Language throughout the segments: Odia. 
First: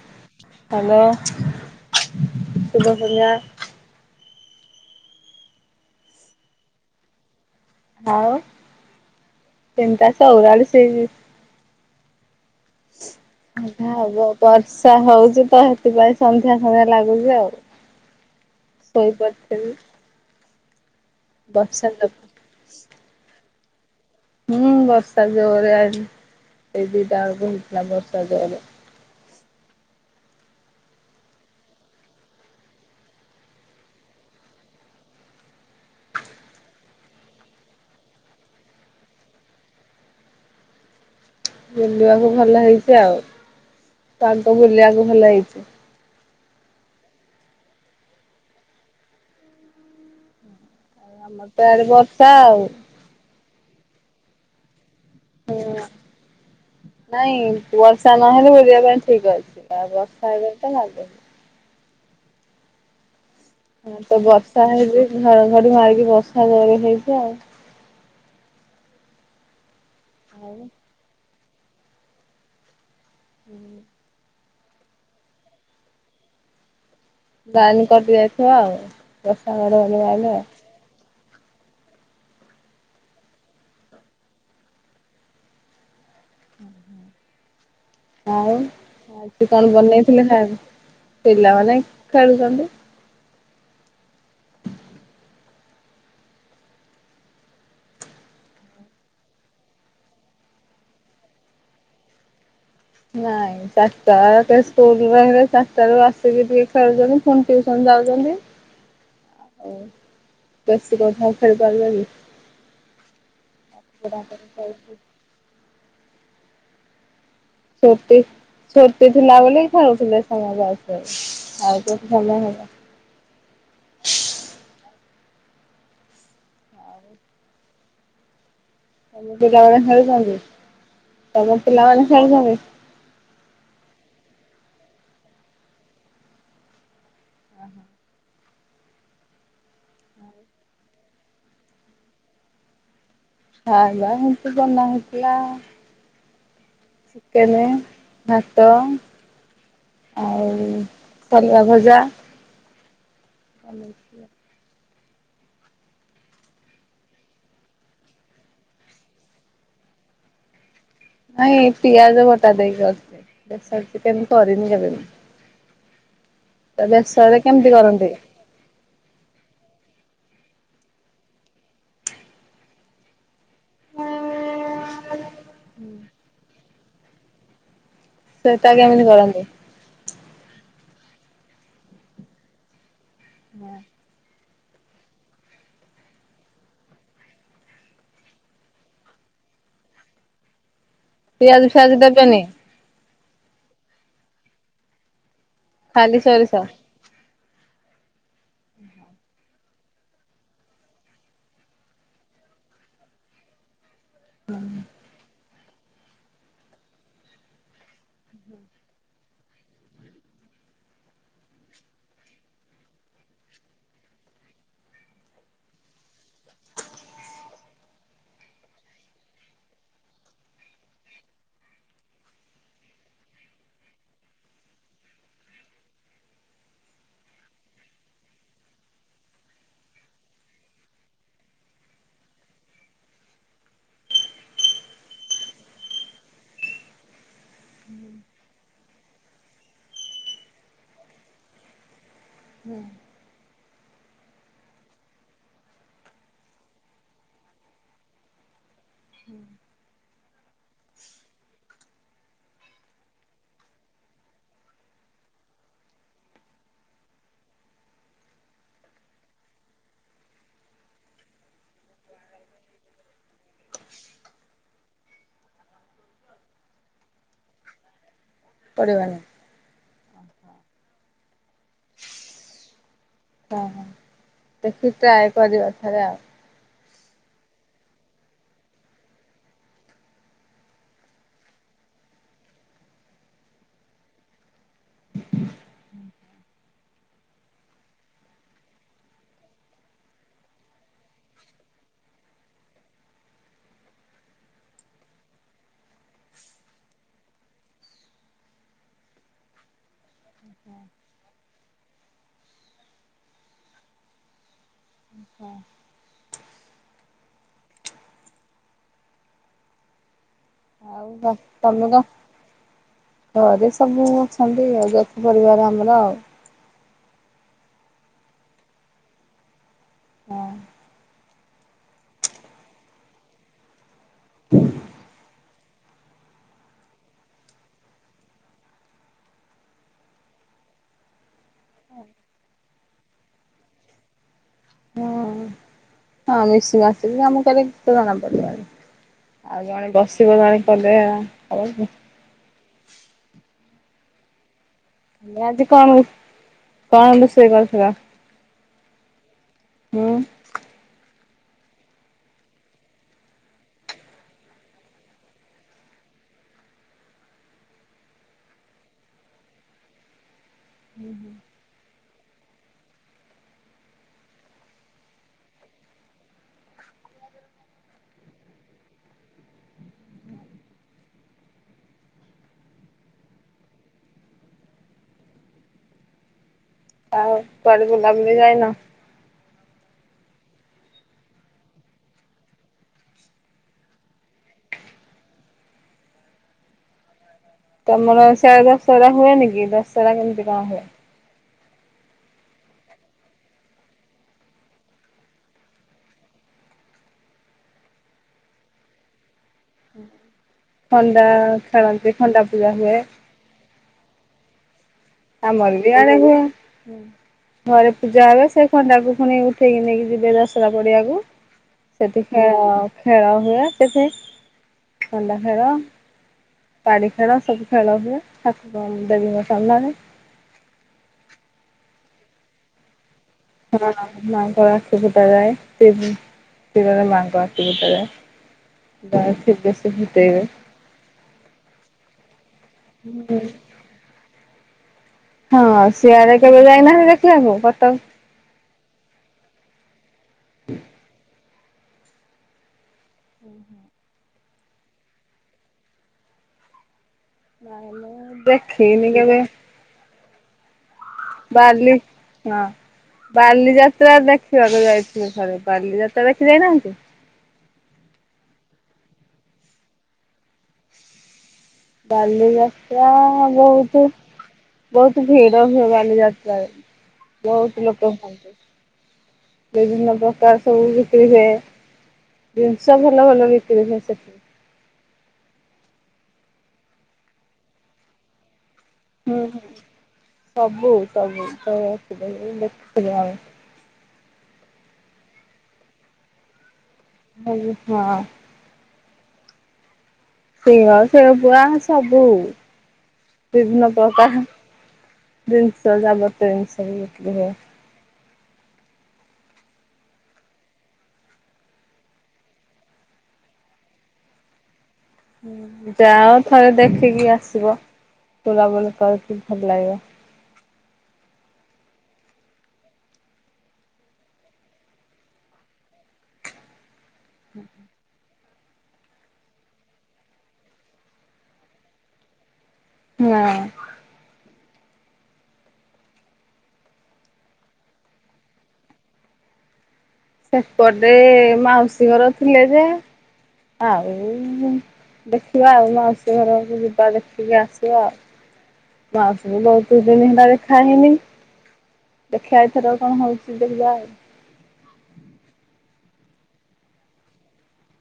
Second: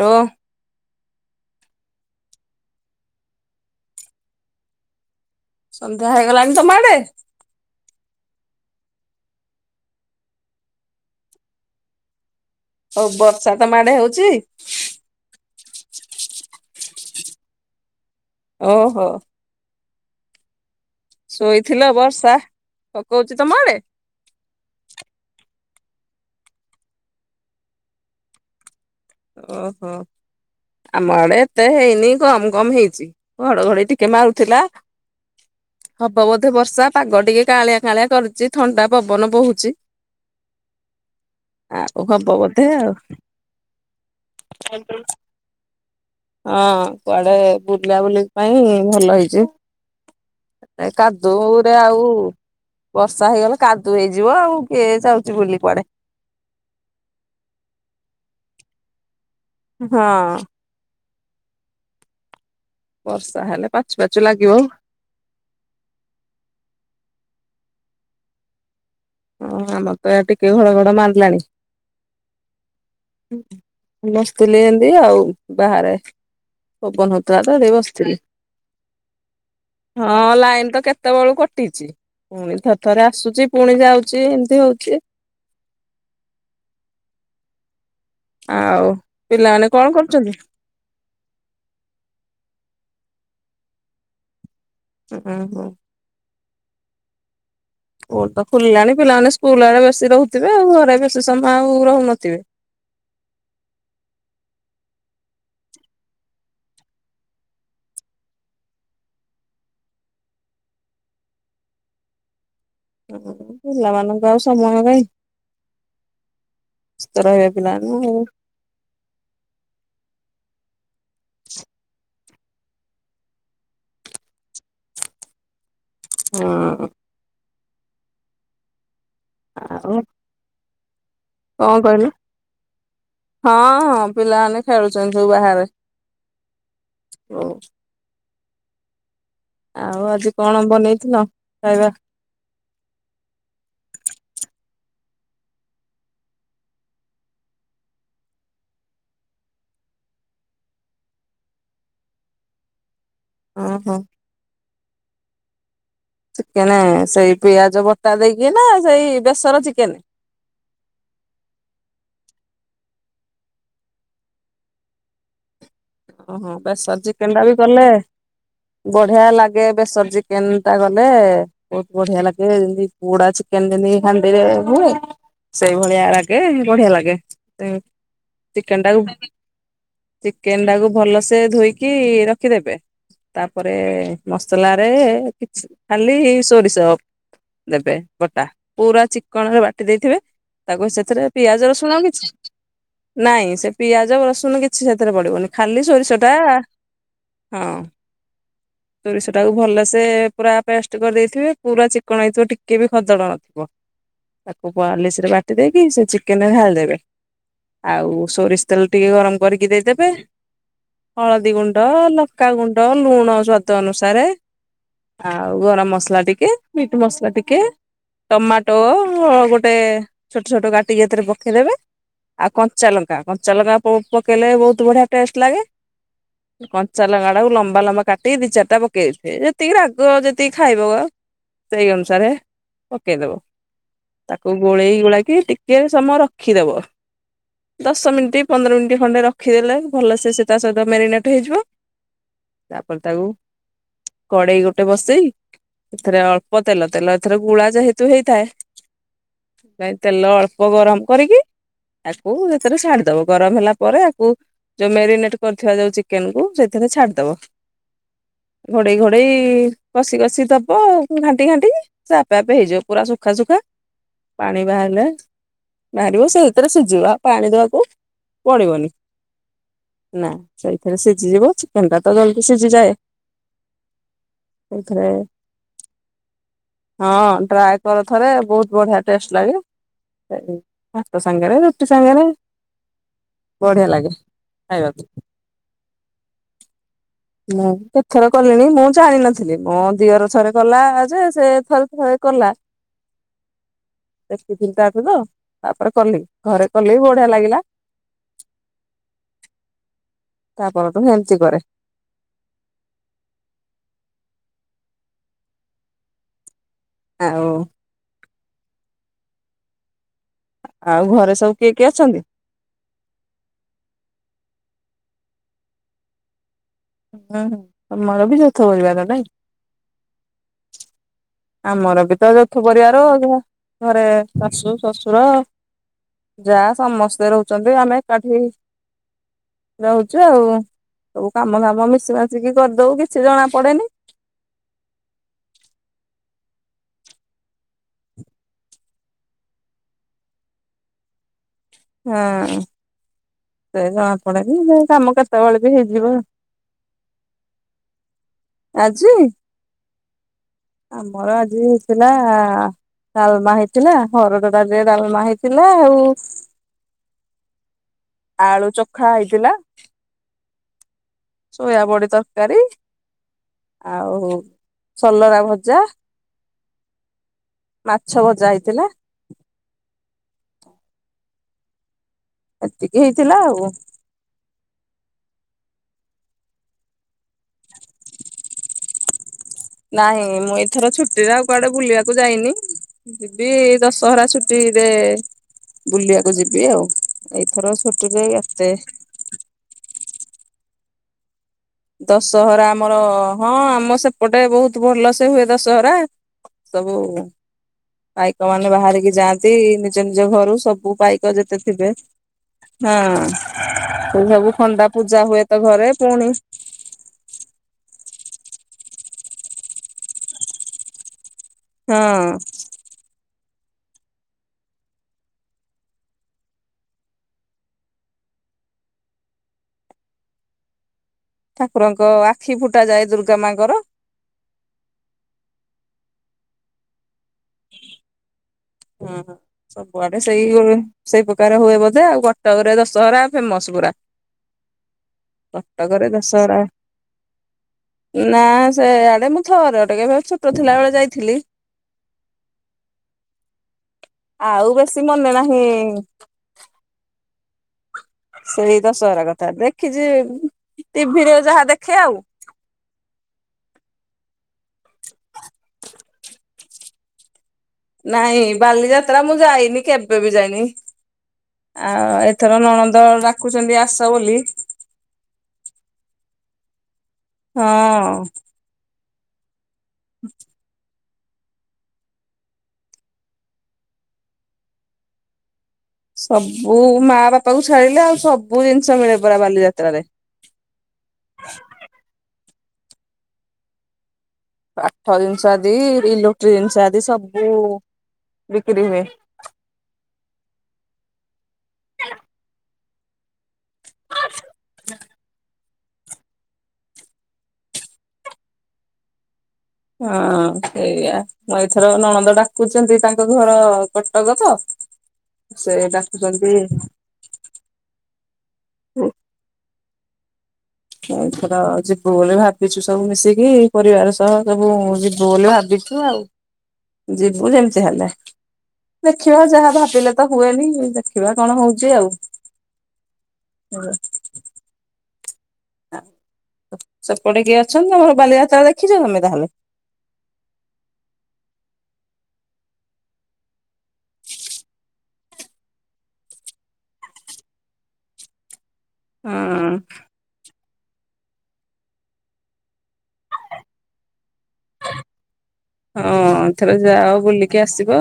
ହ୍ୟାଲୋ। ହ୍ୟାଲୋ, ଶୁଭ‌ ସନ୍ଧ୍ୟା। ସନ୍ଧ୍ୟା ହେଇଗଲାଣି ତମ ଆଡେ? ଆଉ ତିନିଟା ଚଉରାଳିଶ ହେଇଛି। ହଉ ବର୍ଷା ତମ ଆଡେ [inaudible] ହଉଛି ବର୍ଷା ହଉଛି ତ ସେଥିପାଇଁ ସନ୍ଧ୍ୟା ଭଳିଆ ଲାଗୁଛି ଆଉ, ଓହୋ ଶୋଇପଡିଥିଲି। ବର୍ଷା ଶୋଇଥିଲ ବର୍ଷା-ଆ ଯୋଗୁ ପକଉଛି ତମ ଆଡେ? ହୁଁ-ଉଁ-ଉଁ ବର୍ଷା ଜୋରରେ ଆଜି ସେଇ ଦିଟା ବେଳକୁ ହେଇଥିଲା ବର୍ଷା ଜୋରରେ। ଓହୋଃ, ଆମ ଆଡେ ଏତେ ହେଇନି କମ୍ କମ୍ ହେଇଛି। ଘଡଘଡି ଟିକେ ମାରୁଥିଲା। ହବ ବୋଧେ ବର୍ଷା ପାଗ ଟିକେ କାଁଳିଆ କାଁଳିଆ କରୁଛି ଥଣ୍ଡା ପବନ ବହୁଚି। [unintelligible] ଆଉ ହବ ବୁଲିବାକୁ ଭଲ ବୋଧେ ହେଇଛି ଆଉ ତାଙ୍କୁ ବୁଲିବାକୁ ଭଲ ହେଇଛି। ହଁ କୁଆଡେ ବୁଲାବୁଲି ପାଇଁ ଭଲ ହେଇଛି। ଏଇ ଆମର ତ କାଦୁଅରେ ଇଆଡେ ଆଉ ବର୍ଷା ଆଉ। ବର୍ଷା ହେଇଗଲେ କାଦୁଅ ହେଇଯିବ ଆଉ, କିଏ ଯାଉଛି ବୁଲି କୁଆଡେ। ନାଇଁ ବର୍ଷା ନହେଲେ ବୁଲିବା ପାଇଁ ଠିକ୍ ଅଛି ଆଉ ହଁ ବର୍ଷା ହେଇଗଲେଲେ ତ କାଦୁଅ [inaudible] ବର୍ଷା ହେଲେ ପାଚୁ ପାଚୁ ଲାଗିବ। ଘଡ଼ଘଡି ମାରିକି ବର୍ଷା ଜୋରରେ ହେଇଛି ଆଉ। ହଁ ଆମର ତ ଏଆଡେ ଟିକେ ଆଉ ଘଡ଼ଘଡ଼ ମାନ୍ଦିଲାଣି। ବସିଥିଲି ଏମିତି ଆଉ ବାହାରେ ପବନ ଲାଇନ କଟି ହଉ ଯାଇଥିବ ଆଉ ବର୍ଷା ଘଡଘଡି ମାଇଲେ ହଁ ଲାଇନ୍ ତ କେତ୍ କେତେବେଳୁ କଟିଛି ପୁଣି ଥରେ-ଥରେ ଆସୁଛି ପୁଣି ଯାଉଛି ଏମିତି ହଉଛି। ହୁଁହୁଁ ହୁଁ। ଆଉ ଆଜି କଣ ବନେଇଥିଲେ ନାଇଁ ପିଲାମାନେ ଖେଳୁଛନ୍ତି। ହୁଁ-ହୁଁ ହୁଁ। ସ୍କୁଲୁ ତ ଖୋଲିଲାଣି ପିଲାମାନେ ସ୍କୁଲୁ ଆଡେ ବେଶୀ ରହୁଥିବେ ଆଉ ଘରେ ବେଶୀ ସମୟ ଆଉ ରହୁନଥିବେ। ନାଇଁ। ଚାରିଟା ସେ ସ୍କୁଲୁରୁ [unintelligible] ରହିଲେ ଚାରିଟା ରୁ ଆସିକି ଟିକେ ଖେଳୁଚନ୍ତି ପୁଣି ଟିଉସନ ଯାଉଚନ୍ତି। [unintelligible] ଓ ବେଶି କଥା ହେଇ ପାରିବାନି। ହ ପିଲାମାନଙ୍କୁ ଆଉ ସମୟ କାଇ। ରହିବା ପିଲା। ସତେ। ଛୁଟି ଥିଲା ବୋଲି ଖାଉଥିଲେ ସମୟ ଆସୁଥିଲା ଆଉ କୋଉଠି ସମୟ ହବ। ହୁଁ। ତମ ପିଲାମାନେ ଆଉ ଖେଳୁଛନ୍ତି ତମ କଣ କହିଲୁ ପିଲାମାନେ ଖେଳୁଛନ୍ତି। ହଁ ହଁ ପିଲାମାନେ ଖେଳୁଛନ୍ତି ସବୁ ବାହାରେ ହ। ଆଉ ଆଜି କଣ ବନେଇଥିଲ ଖାଇବା? ଖାଇବା ହେନ୍ତି ବନା ହେଇଥିଲା ଚିକେନେ ଭାତ। ଆଉ ପରିବା ଭଜା। କଛି। ଓହୋ [unintelligible] ଚିକେନେ ସେଇ ପିଆଜ ବଟା ଦେଇକି ନା ସେଇ ବେସର ଚିକେନେ? ନାଇଁ ପିଆଜ ବଟା ଦେଇକି ଅଛି ବେସର ଚିକେନେ କରିନି କେବେ ମୁଁ। ଅ ହଁ ତ ବେସର ବେସରରେ ଚିକେନେ ଟା ବି କେମିତି କଲେ କରନ୍ତି ବଢିଆ ଲାଗେ ବେସର ଚିକେନେ ଟା ଗଲେ। ବହୁତୁ ବଢିଆ ଲାଗେ ଯେମିତି ପୋଡା ଚିକେନେ ଯେମିତି ହାଣ୍ଡିରେ ହୁଏ। ସେଇଭଳିଆ ରାଗେ ବଢିଆ ଲାଗେ ସେଟା ଚିକେନେ କେମିତି ଟାକୁ କରନ୍ତି ଚିକେନେ ଟାକୁ ଭଲସେ ଧୋଇକି ରଖିଦେବେ ତାପରେ ମସଲା ରେ କିଛି ଖାଲି ସୋରିଷ ଦେବେ ବଟା ପୁରା ଚିକଣ ରେ ବାଟି ଦେଇଥିବେ ତାକୁ ସେଥିରେ ପିଆଜ ଫିଆଜ ରସୁଣ କିଛି ଦେବେନି? ନାଇଁ ସେ ପିଆଜ ରସୁନ କିଛି ସେଥିରେ ପଡିବନି ଖାଲି ସୋରିଷ ଟା ହଁ। ତୋରିଷ ଟାକୁ ଭଲସେ ପୁରା ପେଷ୍ଟ କରିଦେଇଥିବେ ପୁରା ଚିକଣ ହେଇଥିବ ଟିକେ ବି ଖଦଡ ନଥିବ। ତାକୁ ପଲିଶି ରେ ବା ବାଟି ଦେଇକି ସେ ଚିକେନେରେ ଢାଳିଦେବେ ଆଉ ସୋରିଷ ତେଲ ଟିକେ ଗରମ କରିକି ଦେଇଦେବେ। ହଳଦୀଗୁଣ୍ଡ, ଲଙ୍କାଗୁଣ୍ଡ, ଲୁଣ ସ୍ୱାଦ ଅନୁସାରେ। ଆଉ ଗରମ ମସଲା ଟିକେ, ମିଟ ମସଲା ଟିକେ, ଟମାଟୋ ଗୋଟେ ଛୋଟ ଛୋଟ କାଟିକି ଏଥିରେ ପକେଇଦେବେ। ଆଉ କଞ୍ଚାଲଙ୍କା କଞ୍ଚା ଲଙ୍କା ପ ପକେଇଲେ ବହୁତୁ ବଢିଆ ଟେଷ୍ଟ ଲାଗେ। କଞ୍ଚା ଲଙ୍କା ଟାକୁ ଲମ୍ବା ଲମ୍ବା କାଟି କି ଦି ଚାରିଟା ପକେଇ ଦେଇଥିବେ ଯେତିକି ରାଗ ଯେତିକି ଖାଇବଅ। ସେଇ ଅନୁସାରେ ପକେଇଦବ। ତାକୁ ଗୋଳେଇ ଗୋଳାଇକି ଟିକେ ସମୟ ରଖିଦବ। ଦଶମିନିଟ୍, ପନ୍ଦର ମିନି ରଖିଦେଲେ ଭଲ ସେ ସେ ତା ସହିତ ମେରିନେଟ ହେଇଯିବ। ତାପରେ ତାକୁ କଡେଇ ଗୋଟେ ବସେଇ ଏଥିରେ ଅଳ୍ପ ତେଲ, ତେଲ ଏଥର ଗୁଳା ଯେହେତୁ ହେଇଥାଏ କାଇଁ ତେଲ ଅଳ୍ପ ଗରମ କରିକି ତାକୁ ସେଥିରେ ଛାଡିଦବ। ଗରମ ହେଲା ପରେ ଆକୁ ଯୋଉ ମେରିନେଟେ କରିଥିବା ଯୋଉ ଚିକେନେ କୁୁ ସେଥିରେ ଛାଡିଦେବ। ଘୋଡେଇ ଘୋଡେଇ କଷି କଷି ଦବ ଘାଣ୍ଟି ଘାଣ୍ଟିକି। ସେ ଆପେ ଆପେ ହେଇଯିବ ପୁରା ଶୁଖା ସୁୁଖା ପାଣି ବାହାରିଲେ। ବାହାରିବ ସେଇଥିରେ ଶୁଝିବ ଆଉ ପାଣି ଦବାକୁ। ପଡିବନି ନା ସେଇଥିରେ ସିଝିଯିବ ଚିକେନ ଟା ତ ଜଲଦି ସିଝିଯାଏ। ଓହୋ ଦେଖି ସେଇଥିରେ ଟ୍ରାଏ କରିବା ଥରେ ଆଉ। ହଁ ଟ୍ରାଏକର ଥରେ ବହୁତ ବଢିଆ ଟେଷ୍ଟ ଲାଗେ। ତାକୁ ଭାତ ସାଙ୍ଗେରେ ରୁଟି ସାଙ୍ଗେରେ। ବଢିଆଲାଗେ ଖାଇବାକୁ। ମୁଁ କେତଥର କଲିଣି ମୁଁ ଜାଣିନଥିଲି ମୋ ଦିଅର ଥରେ କଲା ଯେ ସେ ଥରେ ଥରେ କଲା। ଦେଖିଥିଲି ତାଠୁ ତ ତାପରେ କଲି ଘରେ କଲି ଯେ ବଢିଆ ଲାଗିଲା। ତାପରଠୁ ହେମତି କରେ। ଓ ହଁ। ଆଉ। ଆଉ କ ଘରେ ସବୁ କିଏ କିଏ ତମେ କହ? ଅଛନ୍ତି? ଘରେ ସବୁ ଅଛନ୍ତି ଆଉ ଯୌଥ ପରିବାର ଆମର ଆଉ। ହୁଁ ହୁଁ ତମର ବି ଯୌଥ ପରିବାର ନାଇଁକି? ହଁ ଆମର ବି ତ ଯୌଥ ପରିବାର ଘ ଘରେ ଶାଶୁ ଶ୍ୱଶୁର। ଯାଆ ସମସ୍ତେ ରହୁଛନ୍ତି ଆମେ ଏକାଠି। ରହୁଛୁ ଆଉ ସବୁ କାମଦାମ ମିଶି ମାଶିକି କରଦଉ କିଛି ଜଣା ପଡେନି। ହଁ ହଁ ମିଶିମାଶିକି କାମ କଲେ କିଛି ତ ଜଣା ପଡ଼ିବନି। ଆଉ ଜଣେ ବସିବ ଜଣେ କଲେ ହବକି। ହଁ ସେ ଜଣାପଡେନି ଯେ କାମ କେତେବେଳେ ଆଜି ବି କଣ ହେଇଯିବ। କଣ ରୁଷେଇ କରିଥିଲ? ଆଜି? ହୁଁ। ଆମର ଆଜି ହେଇଥିଲା। ଡାଲମା ହେଇଥିଲା ହରଡ ଡାଲିରେ ଡାଲମା ହେଇଥିଲା ଆଉ। ଆଳୁ ଚୋଖା ହେଇଥିଲା। ହୁଁ ହୁଁ। ସୋୟାବଡ଼ି ତରକାରୀ। ଆଉ ସଲରା ଭଜା। ମାଛ ଭଜା ହେଇଥିଲା। ଏତିକି ହେଇଥିଲା ଆଉ। ତାପରେ କୁଆଡେ ବୁଲାବୁଲି ଯାଇନ? ନାହିଁ ମୁଁ ଏଇଥର ଛୁଟିରେ ଆଉ କୁଆଡେ ବୁଲିବାକୁ ଯାଇନି। ଯିବି ଏଇ ଦଶହରା ଛୁଟିରେ ବୁଲିବାକୁ ଯିବି ଆଉ। ଏଇଥର ଛୁଟିରେ ଏତେ। ହୁଏନିକି ଦଶହରା କେମିତି କଣ ହୁଏ? ଦଶହରା ଆମର ହଁ ଆମ ସେପଟେ ବହୁତ୍ ଭଲସେ ହୁଏ ଦଶହରା। ସବୁ। ପାଇକମାନେ ବାହାରିକି ଯାଆନ୍ତି ନିଜ ନିଜ ଘରୁ ସ ବୁ ଖଣ୍ଡା ପାଇକ୍ ଯେତେଥିବେ ଖେଳନ୍ତି ଖଣ୍ଡା ପୂଜା ହଁ ହୁଏ ସେ ସବୁ ଖଣ୍ଡା। ପୂଜା ହୁଏ ତ ଘରେ ପୁଣି। ହୁଁ। ଘରେ ପୂଜା ହେବେ ସେ ଖଣ୍ଡାକୁ ପୁଣି ଉଠେଇକି ନେଇକି ଯିବେ ଦଶହରା ପଡିଆକୁ। ହଁ ସେଠି ଖେଳ ଖେଳ ହୁଏ ସେଠି ଖଣ୍ଡା ଖେଳ ବାଡ଼ି ଖେଳ ସବୁ ଖେଳ ହୁଏ ଠାକୁର ଦେବୀଙ୍କ ସାମ୍ନାରେ। ଠାକୁରଙ୍କ ଆଖି ଫୁଟା ଯାଏ ଦୁର ହଁ ମାଙ୍କର ଆଖି ଫୁଟା ଯାଏ ସେ ତୀରରେ ମାଙ୍କ ଆଖି ଫୁଟା ହଁ ଯାଏ। ସବୁଆଡେ ସେଇ ସେଇ ପ୍ରକାର ହୁଏ ବୋଧେ ଆଉ କଟକରେ ଦଶହରା ଫେମସ୍ ପୁରା। ହଁ କଟକରେ ସିଆଡେ ଦଶହରା କେବେ ଯାଇନାହାନ୍ତି ଦେଖିବାକୁ କଟକ? ନା ସେ ଆଡେ ମୁଁ ଥରେ ଟିକେ ଛୋଟ ଥିଲା ବେଳେ ଯାଇଥିଲି। ହୁଁ। ଆଉ ବେଶୀ ମନେ ନାହିଁ। ସେଇ ଦେଖିନି ଦଶହରା କେବେ? କଥା ଦେଖିଛି ଟିଭିରେ ଯାହା ବାଲି ଦେଖେ ଆଉ ହଁ ବାଲିଯାତ୍ରା ଦେଖିବାକୁ ଯାଇଥିଲି ଥରେ ବାଲିଯାତ୍ରା ଦେଖି ଯାଇନାହାନ୍ତି। ନାଇଁ ବାଲିଯାତ୍ରା ମୁଁ ଯାଇନି କେବେ ବି ଯାଇନି। ଆଉ ଏଥର ନଣନ୍ଦ ବାଲିଯାତ୍ରା ଡାକୁଛନ୍ତି ବହୁତ ଆସ ବୋଲି। ବହୁତ ଭିଡ ହୁଏ ବାଲି ଯାତ୍ରାରେ ବହୁତ ଲୋକ ହଁ। ହୁଅନ୍ତି। ବିଭିନ୍ନ ପ୍ରକାର ସବୁ ବିକ୍ରି ହୁଏ ଜିନିଷ ଭଲ ଭଲ ବିକ୍ରି ହୁଏ ସେଠି। ସବୁ ମା ବାପା କୁ ଛାଡିଲେ ଆଉ ସବୁ ଜିନିଷ ମିଳେ ପରା ହୁଁ ହୁଁ। ବାଲିଯାତ୍ରାରେ। ସବୁ ସବୁ ସବୁ ସବୁ ଆସେ ଆଉ କାଠ ଜିନିଷ ଆଦି ଇଲେକ୍ଟି ଜିନିଷ ଆଦି ସବୁ ହଁ ବିକ୍ରି ହୁଏ। ସିଳ ଶିଳପୁଆ ସବୁ ବିଭିନ୍ନ ପ୍ରକାର ଜିନିଷ ଯାବତୀୟ ଜିନିଷ। ହଁ ସେଇଆ। ଏଥର ନଣନ୍ଦ ଡାକୁଛନ୍ତି ତାଙ୍କ ଘର କଟକ ତ? ସେ ଯାଅ ଡାକୁଛନ୍ତି ଥରେ ଦେଖିକି ଆସିବ ବୁଲାବୁଲି କରିକି ଭଲ ଲାଗିବ। ଏଥର ଯିବୁ ବୋଲି ଭାବିଛୁ ସବୁ ମିଶିକି ପରିବାର ସହ ସବୁ ଯିବୁ ବୋଲି ଭାବିଛୁ ଆଉ। ଯିବୁ ଯେମିତି ହେଲେ। ଦେଖିବା ଯାହା ଭାବିଲେ ତ ହୁଏନି ଦେଖିବା କଣ ହଉଛି ଆଉ ହୁଁ। ହୁଁ [inaudible] ସେପଟେ କିଏ ଅଛନ୍ତି ଆମର ବାଲିଯାତ୍ରା ଦେଖିଛ ତମେ ତାହେଲେ? ସେପଟେ ମାଉସୀ ଘର ଥିଲେ ଯେ ଆଉ ଦେଖିବା ଆଉ ମାଉସୀ ଘରକୁ ଯିବା ଦେଖିକି ଆସିବା। ମାଉସି ହଁ ବହୁତ ଦିନ ହେଲା ଦେଖା ହେଇନି। ଦେଖିବା ଏ ଥର କଣ ହଉଛି ଦେଖିବା ଆଉ? ହଁ ଏଥର ଯାଅ ବୁଲିକି ଆସିବ।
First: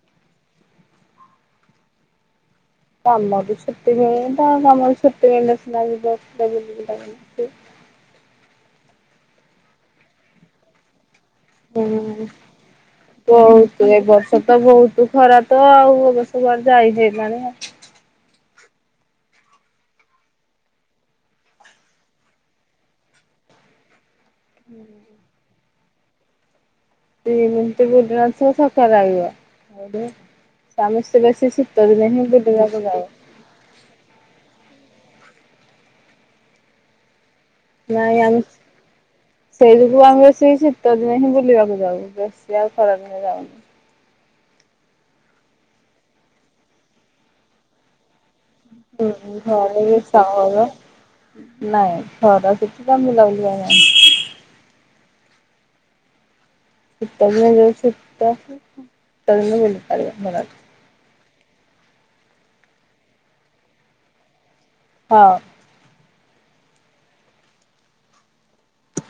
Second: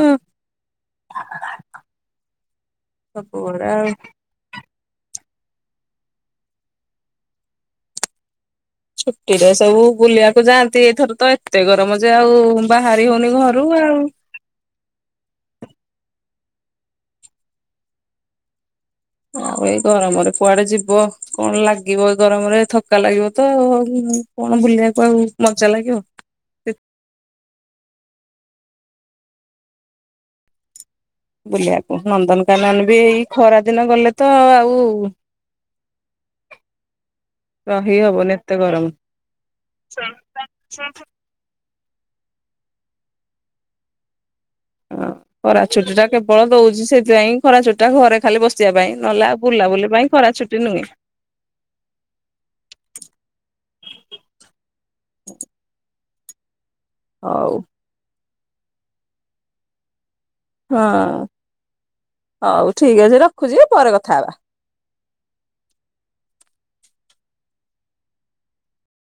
କାମରେ ବି ସବୁଗୁଡା ଆଉ ଛୁଟି ମିଳୁନି ତ କାମରେ ଛୁଟି ମିଳିଲେ ସିନା ବୁଲା ବୁଲି କରି ଆସିବା। ଛୁଟିରେ ସବୁ ବୁଲିବାକୁ ଯାଆନ୍ତି ଏଥର ତ ଏତେ ହୁଁ ଗରମ ଯେ ଆଉ ବାହାରି ହଉନି ଘରୁ ବହୁତ ଆଉ। ଏ ବର୍ଷ ତ ବହୁତ ଖରାପ। ହଁ ଆଉ ଅବଶ୍ୟ ଯାଇ ହେଲାନି ତ। ଆଉ ଏଇ ଗରମରେ କୁଆଡେ ଯିବ କଣ ଲାଗିବ ଗରମରେ ଥକା ଲାଗିବ ତ ଆଉ? କଣ ବୁଲିବାକୁ ଆଉ ମଜା ଲାଗିବ? [unintelligible] ସମସ୍ତେ ବେଶୀ ଶୀତ ବୁଲିବାକୁ ଦିନେ ହିଁ ନନ୍ଦନକାନନ ବୁଲିବାକୁ ବି ଯାଉ। ଏଇ ଖରା ଦିନ ଗଲେ ତ ଆଉ ରହି ନାଇଁ ହବନି ଆମେ ଏତେ ଗରମ। ସେଇ ଯକୁୁ ଆମେ ସେଇ ଶୀତ ଦିନେ ହିଁ ବୁଲିବାକୁ ଯାଉ ବ ଯାଉ ଖରାଦିନେ ଯାଉନୁ। ହଁ ଖରା ଚୁଟି ଟା କେବଳ ଦଉଛି ସେଥିପାଇଁ ଖରାଚୁଟି ଟା ଘରେ ଖାଲି ବ ପଞ୍ଚିବା ପାଇଁ ନଲେ ଆଉ ବୁଲା ଘରେ ବୁଲି ବି ପାଇଁ ଖରା ଛୁଟି ଶାବଳ ନୁହେଁ। ନାଇଁ ଥର ସେଠି ତ ବୁଲା ବୁଲିିବା ନାହି। ଶୀତ ଦିନେ ହଉ ଯୋଉ ଶୀତ ଶୀତଦିନେ ବୁଲିପାରବନି ଖରାଦିନେ। ହଁ ହଉ ଠିକ୍ ଅଛି ରଖୁଛି ପରେ କଥା ହବା। ହଁ।